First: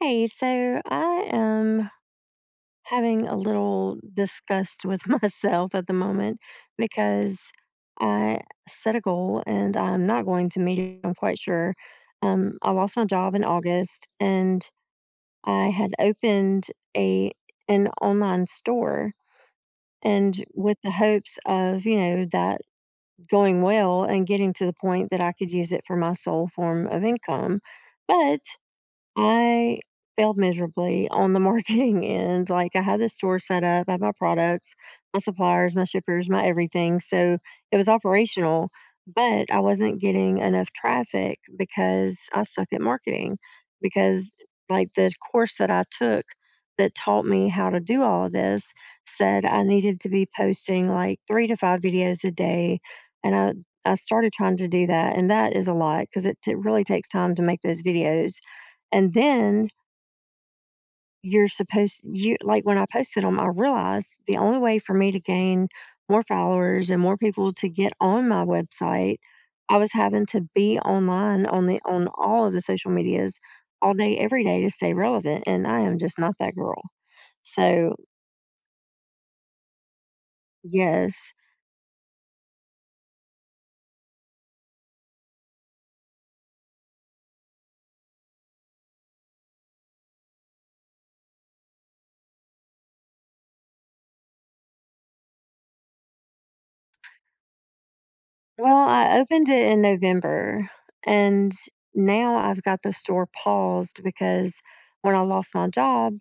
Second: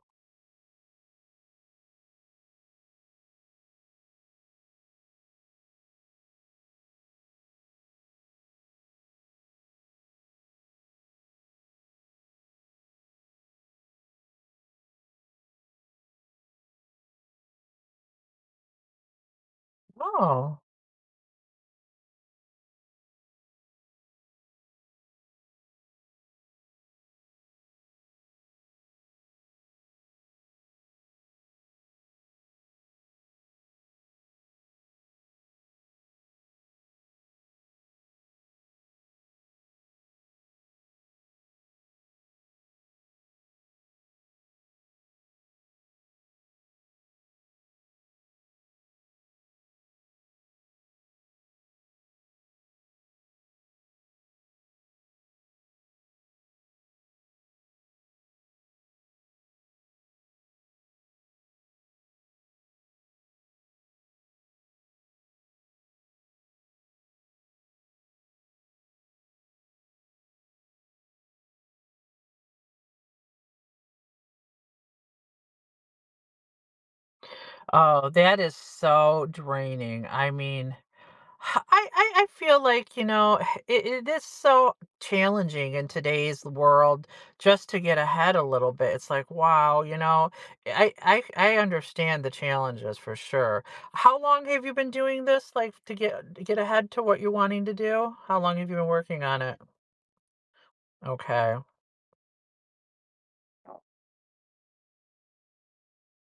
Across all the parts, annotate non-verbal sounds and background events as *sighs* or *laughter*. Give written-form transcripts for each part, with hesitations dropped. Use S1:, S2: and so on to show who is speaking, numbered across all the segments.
S1: Hey, so I am having a little disgust with *laughs* myself at the moment because I set a goal and I'm not going to meet it. I'm quite sure. I lost my job in August and I had opened a an online store and
S2: Oh,
S1: with the hopes of that going well and getting to the point that I could use it for my sole form of income, but I failed miserably on the marketing *laughs* end. Like I had the store set up, I had my products, my suppliers, my shippers, my everything. So it was operational, but I wasn't getting enough traffic because I suck at marketing. Because like the course that I took that taught me how to do all of this said I needed to be posting like three to five videos a day. And I started trying to do that. And that is a lot because it really takes time to make those videos and then you're supposed you like when I posted them, I realized the only way for me to gain more followers and more people to get on my website, I was having to be online on the on all of the social medias all day, every day to stay relevant. And I am just not that girl. So
S2: oh, that is so draining. I mean,
S1: yes.
S2: *sighs* I feel like, you know, *sighs* it is so challenging in today's world just to get ahead a little bit. It's like, wow, you know, I understand the challenges for sure. How long have you been doing this, like to get ahead to what you're wanting to do? How long have you been
S1: Well, I
S2: working on
S1: opened
S2: it?
S1: it in November and
S2: Okay,
S1: now I've got the store paused because when I lost my job,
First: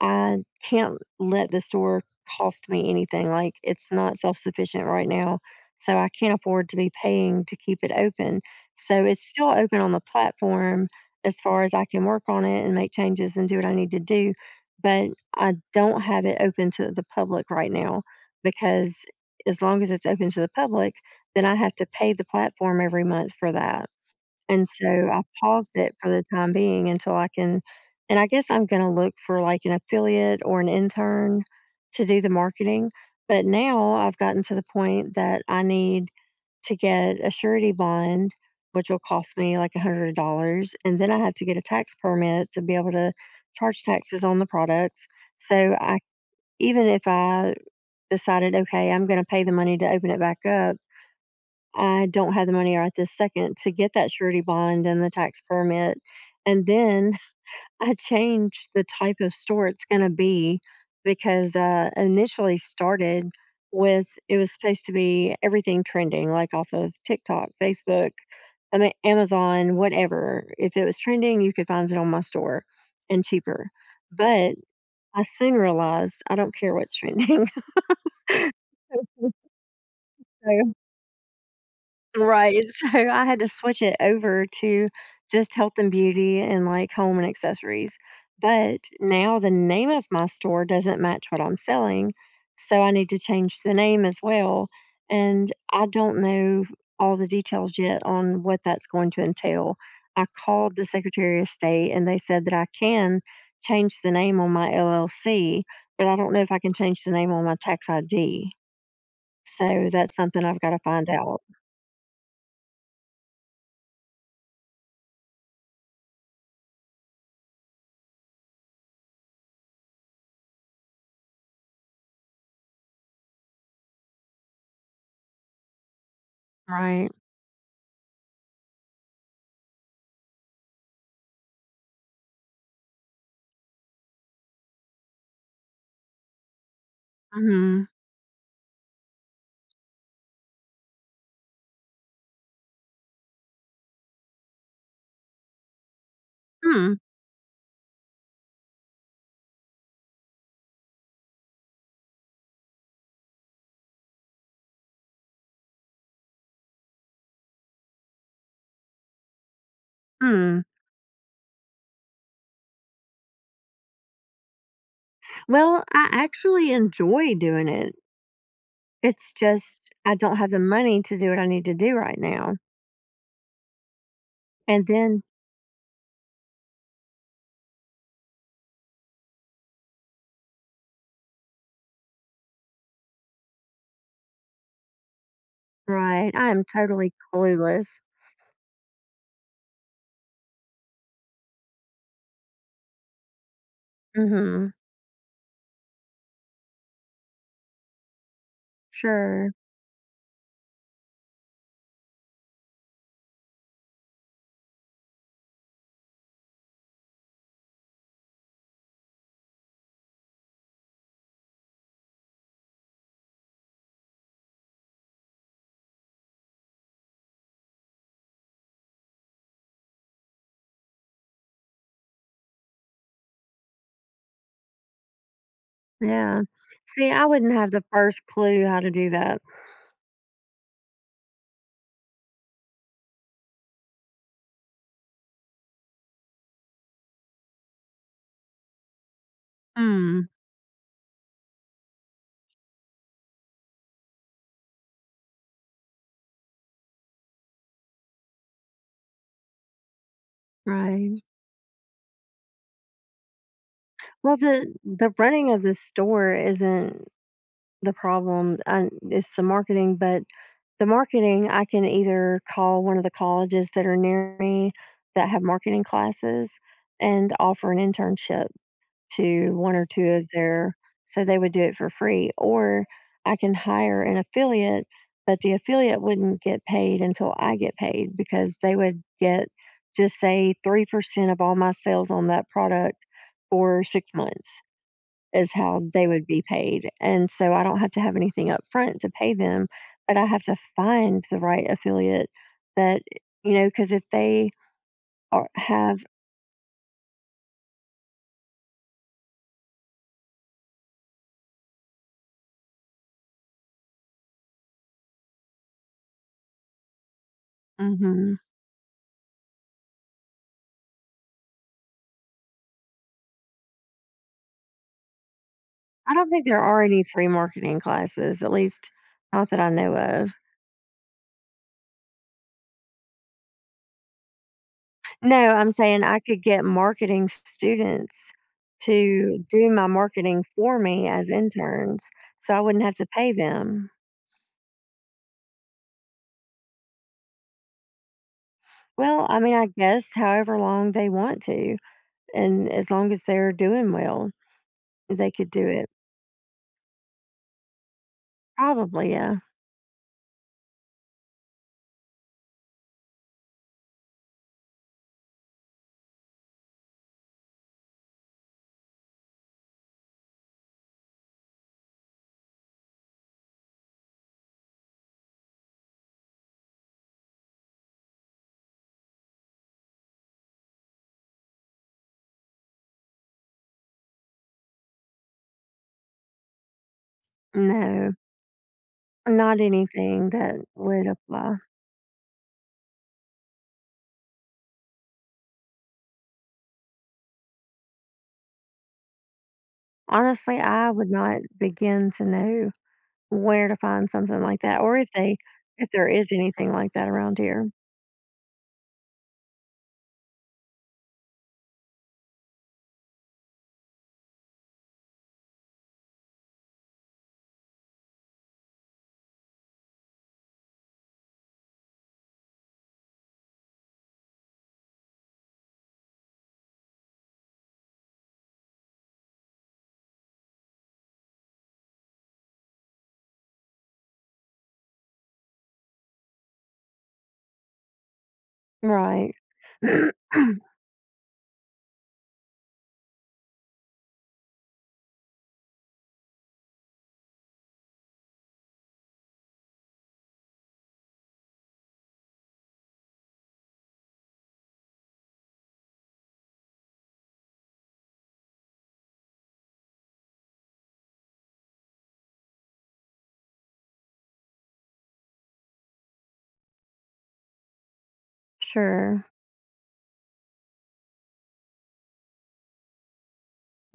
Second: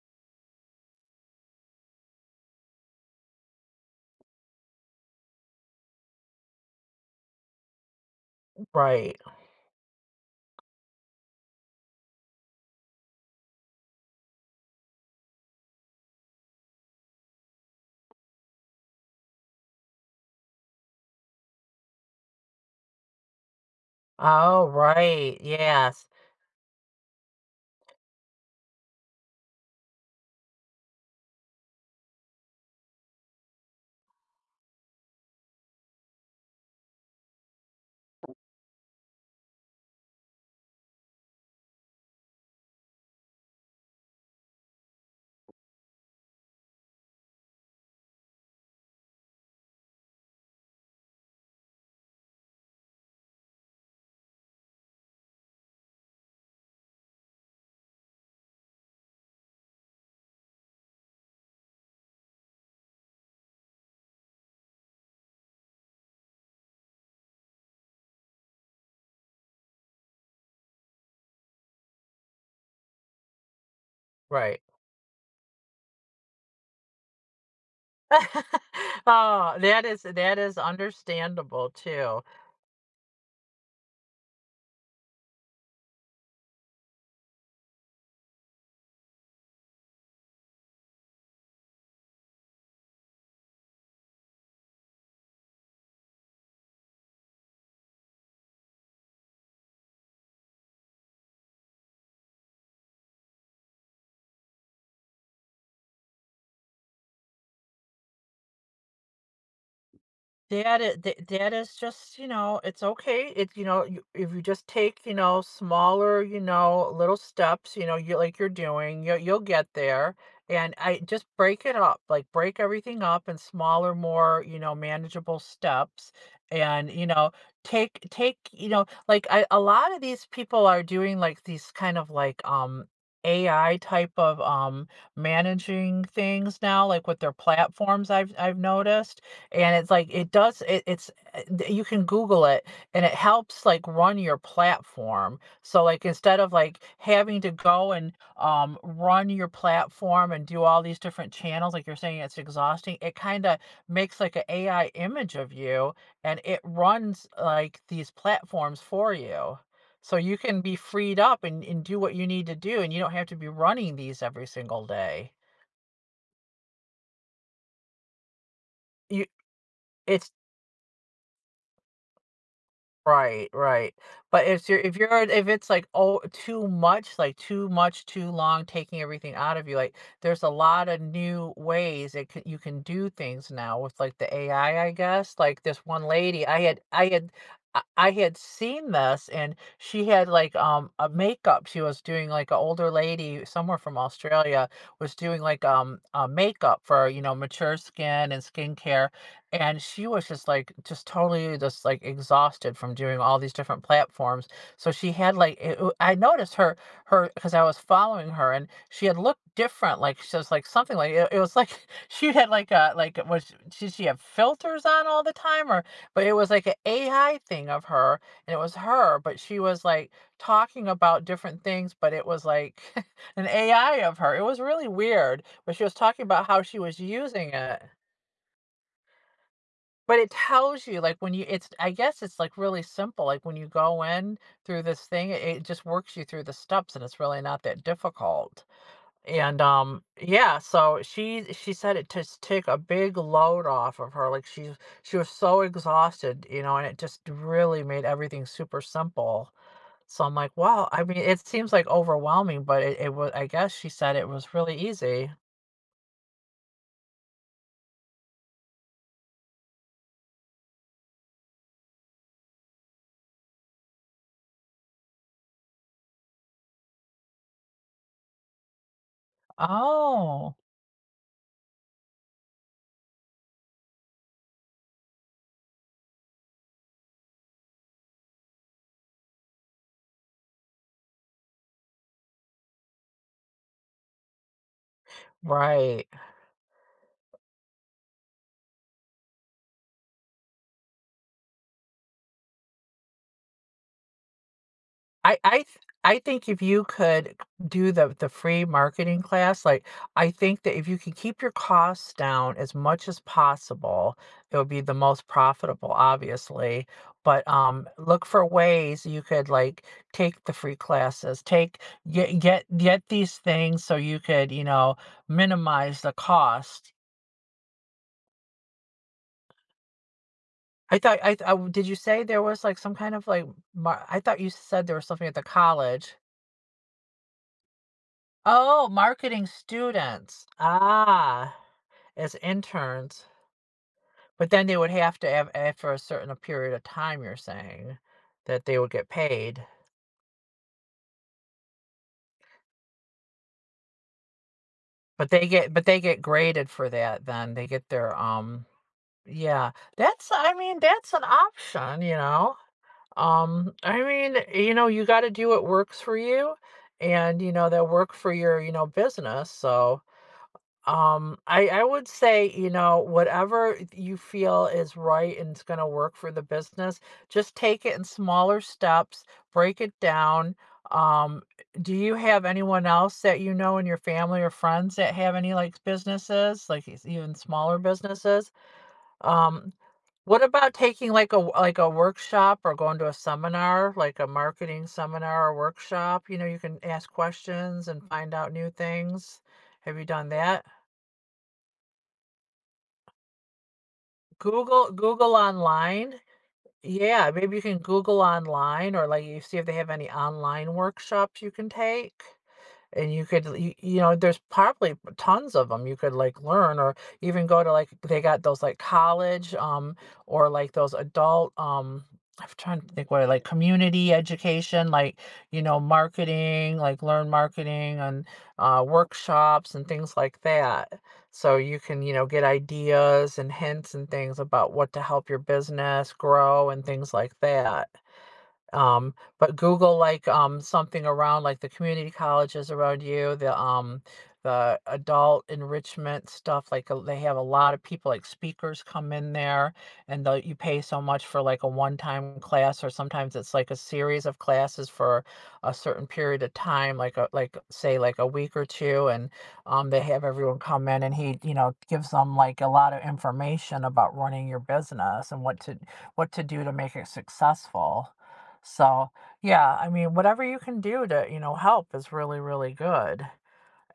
S1: I can't let the store cost me anything. Like it's not self sufficient right now. So I can't afford to be paying to keep it open. So
S2: right.
S1: it's still open on the platform as far as I can work on it and make changes and do what I need to do. But I don't have it open to the public right now because as long as it's open to the public, then I have to pay the platform every month for that.
S2: Oh,
S1: And so I
S2: right.
S1: paused it
S2: Yes,
S1: for the time being until I can, and I guess I'm gonna look for like an affiliate or an intern to do the marketing. But now I've gotten to the point that I need to get a surety bond, which will cost me like $100. And then I have to get a tax permit to be able to charge taxes on the products. So I, even if I decided, okay, I'm going to pay the money to open it back up, I don't have the money right this second to get that surety bond and the tax permit. And then *laughs* I changed the type of store it's going to be because initially started with, it was supposed to be everything trending, like off of TikTok, Facebook, I mean, Amazon, whatever. If it was trending, you could find it on my store and cheaper. But
S2: right.
S1: I soon realized I don't care what's trending.
S2: *laughs*
S1: *laughs*
S2: Oh, that is
S1: So
S2: understandable too.
S1: right, *laughs* so I had to switch it over to just health and beauty and, like, home and accessories, but now the name of my store doesn't match what I'm selling, so I need to change the name as well, and I don't know all the details yet on what that's going to entail. I called the Secretary of State, and they said that I can change the name on my LLC, but I don't know if I can change the name on my tax ID, so that's something I've
S2: That
S1: gotta
S2: I
S1: find
S2: that
S1: out.
S2: that is just, you know, it's okay. It's, you know, you if you just take, you know, smaller, you know, little steps, you know, you like you're doing, you'll get there. And I just break it up, like break everything up in smaller, more, you know, manageable steps. And, you
S1: Right.
S2: know, take, you know, like I a lot of these people are doing like these kind of like AI type of managing things now, like with their
S1: Mhm.
S2: platforms I've noticed. And it's like it does it it's d you can Google it, and it helps, like, run your platform. So, like, instead of, like,
S1: Mm.
S2: having to go and, run your platform and do all these different channels, like you're saying, it's exhausting, it kinda makes, like, an a AI image of you, and it runs, like, these platforms for you. So you can
S1: Mm.
S2: be freed up and do what you need to do, and you don't have to be running these every single day.
S1: Well, I actually enjoy doing it.
S2: You
S1: It's just I
S2: it's
S1: don't have the money to do what I need to do right now.
S2: Right, right. But if you're
S1: And
S2: if you're
S1: then
S2: uh, if it's like oh too much, like too much, too long, taking everything out of you, like there's a lot of new ways you can do things now with like the AI, I guess. Like this one
S1: right,
S2: lady,
S1: I
S2: I
S1: am
S2: had I
S1: totally
S2: had I
S1: clueless.
S2: I had seen this and she had like a makeup. She was doing like an older lady somewhere from Australia
S1: Mhm.
S2: was doing like a makeup for, you know, mature skin and skincare
S1: Sure.
S2: and she was just like just totally just like exhausted from doing all these different platforms so she had like I noticed her because I was following her and she had looked different like she was like something like it was like *laughs* she had like a like was did she have filters on all the time or but it was like an ai thing of her and it was her but she was like talking about different things but it was like *laughs* an ai of her it was really weird but she was talking
S1: Yeah.
S2: about how she was
S1: See, I
S2: using
S1: wouldn't have
S2: it
S1: the first clue how to do that.
S2: but it tells you, like, when you it's I guess it's, like, really simple, like, when you go in through this thing, it just works you through the steps, and it's really not that difficult, and,
S1: Mm.
S2: yeah, so she said it just took a big load off of her, like, she was so exhausted, you know, and it just really made everything super simple, so I'm like, "Wow," I mean,
S1: Right.
S2: it seems, like, overwhelming, but it was I guess she said it
S1: Well,
S2: was
S1: the
S2: really
S1: the
S2: easy.
S1: running of the store isn't the problem. I, it's the marketing, but the marketing, I can either call one of the colleges that are near me that have marketing classes and offer an internship to one or two of
S2: Oh,
S1: their, so they would do it for free, or I can hire an affiliate, but the affiliate wouldn't get paid until I get paid because they would get, just say, 3% of all my sales on that product for 6 months is how
S2: right.
S1: they would be paid, and so I don't have to have anything up front to pay them, but I have to find the right affiliate that, you know, because if they
S2: I
S1: are
S2: I th
S1: have,
S2: I think if you could do the free marketing class, like, I think that if you can keep your costs down as much as possible, it would be the most profitable, obviously, but, look
S1: mhm.
S2: for ways you could, like, take the free classes, take get these things so you could, you know, minimize the
S1: I don't think there are
S2: cost.
S1: any free marketing classes, at least not that I know of.
S2: I thought I th oh, did you say there was, like, some kind of, like, mar I thought you said there was something at
S1: No,
S2: the
S1: I'm saying
S2: college.
S1: I could get marketing students
S2: Oh,
S1: to
S2: marketing
S1: do my marketing
S2: students.
S1: for me as
S2: Ah,
S1: interns,
S2: as
S1: so I wouldn't have to
S2: interns.
S1: pay them.
S2: But then they would have to have after a certain period of time, you're saying, that they would get
S1: Well, I mean,
S2: paid.
S1: I guess however long they want to, and as long as they're doing well.
S2: But
S1: They
S2: they
S1: could do
S2: get but
S1: it.
S2: they get graded for that then. They get their
S1: Probably, yeah.
S2: yeah. That's I mean, that's an option, you know. I mean, you know, you gotta do what works for you and you know, that work for your, you know, business. So um, I would say, you know, whatever you feel is right and it's going to work for the business, just take it in smaller steps, break it down. Um, do you have anyone else that you know in your family or friends that have any like businesses, like even smaller
S1: No,
S2: businesses?
S1: not
S2: Um,
S1: anything
S2: what
S1: that
S2: about
S1: would
S2: taking like
S1: apply.
S2: a workshop or going to a seminar, like a marketing seminar or workshop? You know, you can ask questions and find out new things. Have you done
S1: Honestly,
S2: that?
S1: I would not begin to know where to find something like that, or if
S2: Google
S1: they, if there
S2: online.
S1: is anything like that
S2: Yeah,
S1: around
S2: maybe you
S1: here.
S2: can Google online or, like, you see if they have any online workshops you can take and you know there's probably tons of them you could like learn or even go to like they got those like college or like those adult I'm trying to think what like community education like you know marketing like learn marketing and workshops and things like that so you can you know get ideas and hints and things about what to help your business grow and things like that um,
S1: Right.
S2: but Google like something around like the community colleges around you, the adult enrichment stuff. Like they have a lot of people like speakers come in there, and they'll you pay so much for like a one-time class, or sometimes it's like a series of classes for a certain period of time, like a like say like a week or two, and they have everyone come in, and he you know gives them like a lot of information about running your business and what to do to make it successful so,
S1: Sure.
S2: yeah, I mean, whatever you can do to, you know, help is really, really good.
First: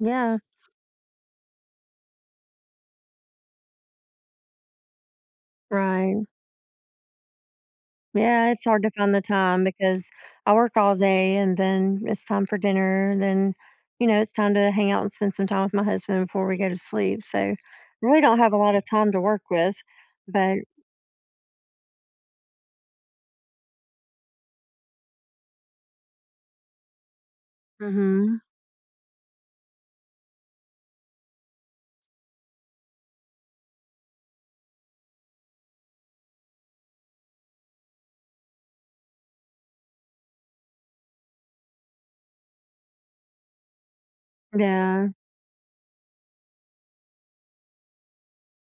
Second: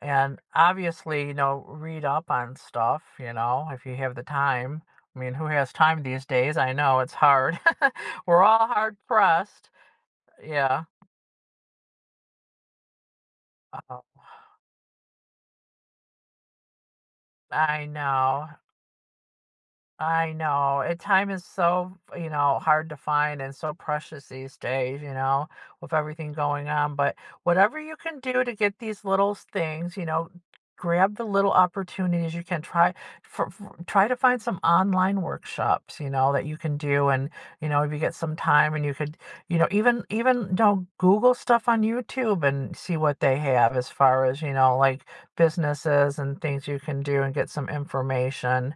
S2: And obviously, you know, read up on stuff, you know, if you have the time. I mean, who has time these
S1: Right.
S2: days? I know it's hard. *laughs* We're
S1: Yeah, it's
S2: all
S1: hard to
S2: hard
S1: find the time
S2: pressed.
S1: because I work
S2: Yeah.
S1: all day and then it's time for dinner and then,
S2: Uh,
S1: you know, it's time to hang out and spend some time with my husband before we go to sleep. So
S2: I
S1: really don't
S2: know.
S1: have a lot of time to work with.
S2: I
S1: But
S2: know. It time is so, you know, hard to find and so precious these days, you know, with everything going on. But whatever you can
S1: mhm.
S2: do to get these little things, you know, grab the little opportunities you can try try to find some online workshops, you know, that you can do and, you know, if you get some time and you could, you know, even you know, Google stuff on YouTube and see what they have as far as, you know, like
S1: Yeah.
S2: businesses and things you can do and get some information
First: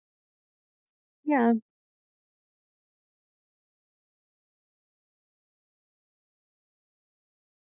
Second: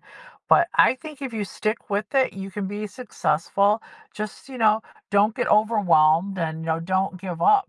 S2: but I think if you
S1: Yeah.
S2: stick with it, you can be successful. Just, you know, don't get overwhelmed and, you know, don't give up.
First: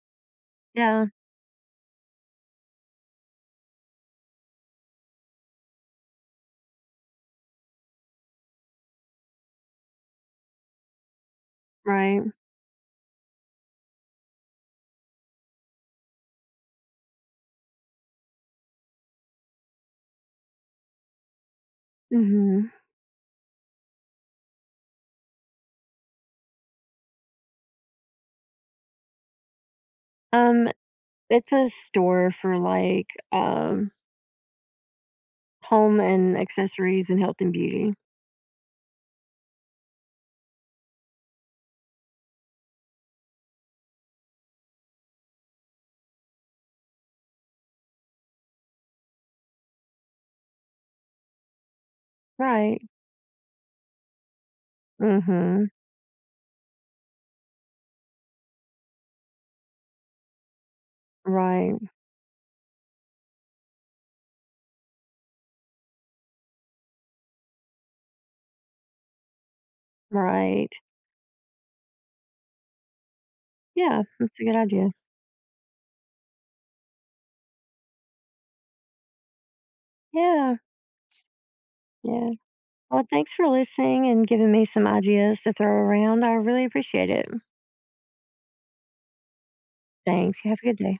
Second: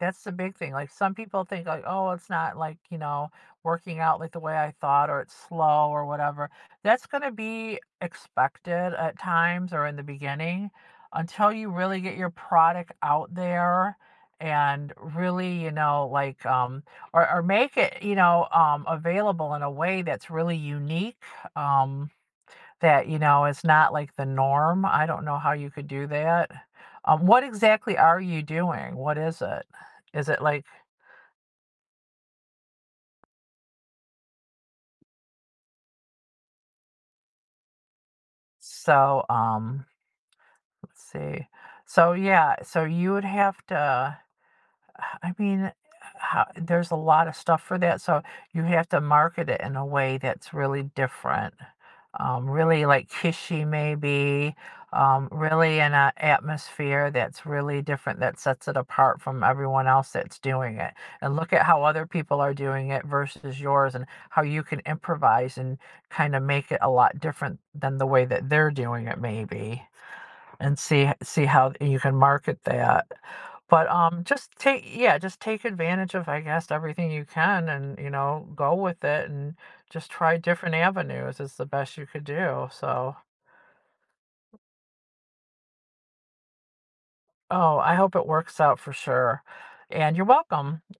S2: That's the big thing. Like
S1: Yeah.
S2: some people think like, oh, it's not like, you know, working out like the way I thought or it's slow or whatever. That's going to be expected at times or in the beginning until you really get
S1: Right.
S2: your product out there and really, you know, like or make it, you know, available in a way that's really unique. Um
S1: Mhm.
S2: that, you know, is not like the norm. I don't know how you could do that. What exactly are you doing? What is it? Is it like
S1: Um, it's a store for like home and accessories and health and beauty.
S2: so, let's see. So yeah, so you would have to I mean, ho there's a lot of stuff for that, so you have to market it in a way that's really different.
S1: Right.
S2: Really, like, kishy maybe,
S1: Mhm.
S2: really in an atmosphere that's really different, that sets it apart from everyone else that's doing it, and look at
S1: Right.
S2: how other people are doing it versus yours and how you can improvise and kinda make it a lot different than the way that they're doing it maybe,
S1: Right.
S2: and see how you can market that. But,
S1: Yeah, that's a
S2: just
S1: good
S2: take
S1: idea.
S2: yeah, just take advantage of, I guess, everything you can and, you know, go with it and just try
S1: Yeah.
S2: different avenues is the best you could
S1: Yeah.
S2: do,
S1: Well,
S2: so
S1: thanks for listening and giving me some ideas to throw around. I really appreciate it.
S2: Oh, I hope it works out for sure, and you're
S1: Thanks. You have a good
S2: welcome.
S1: day.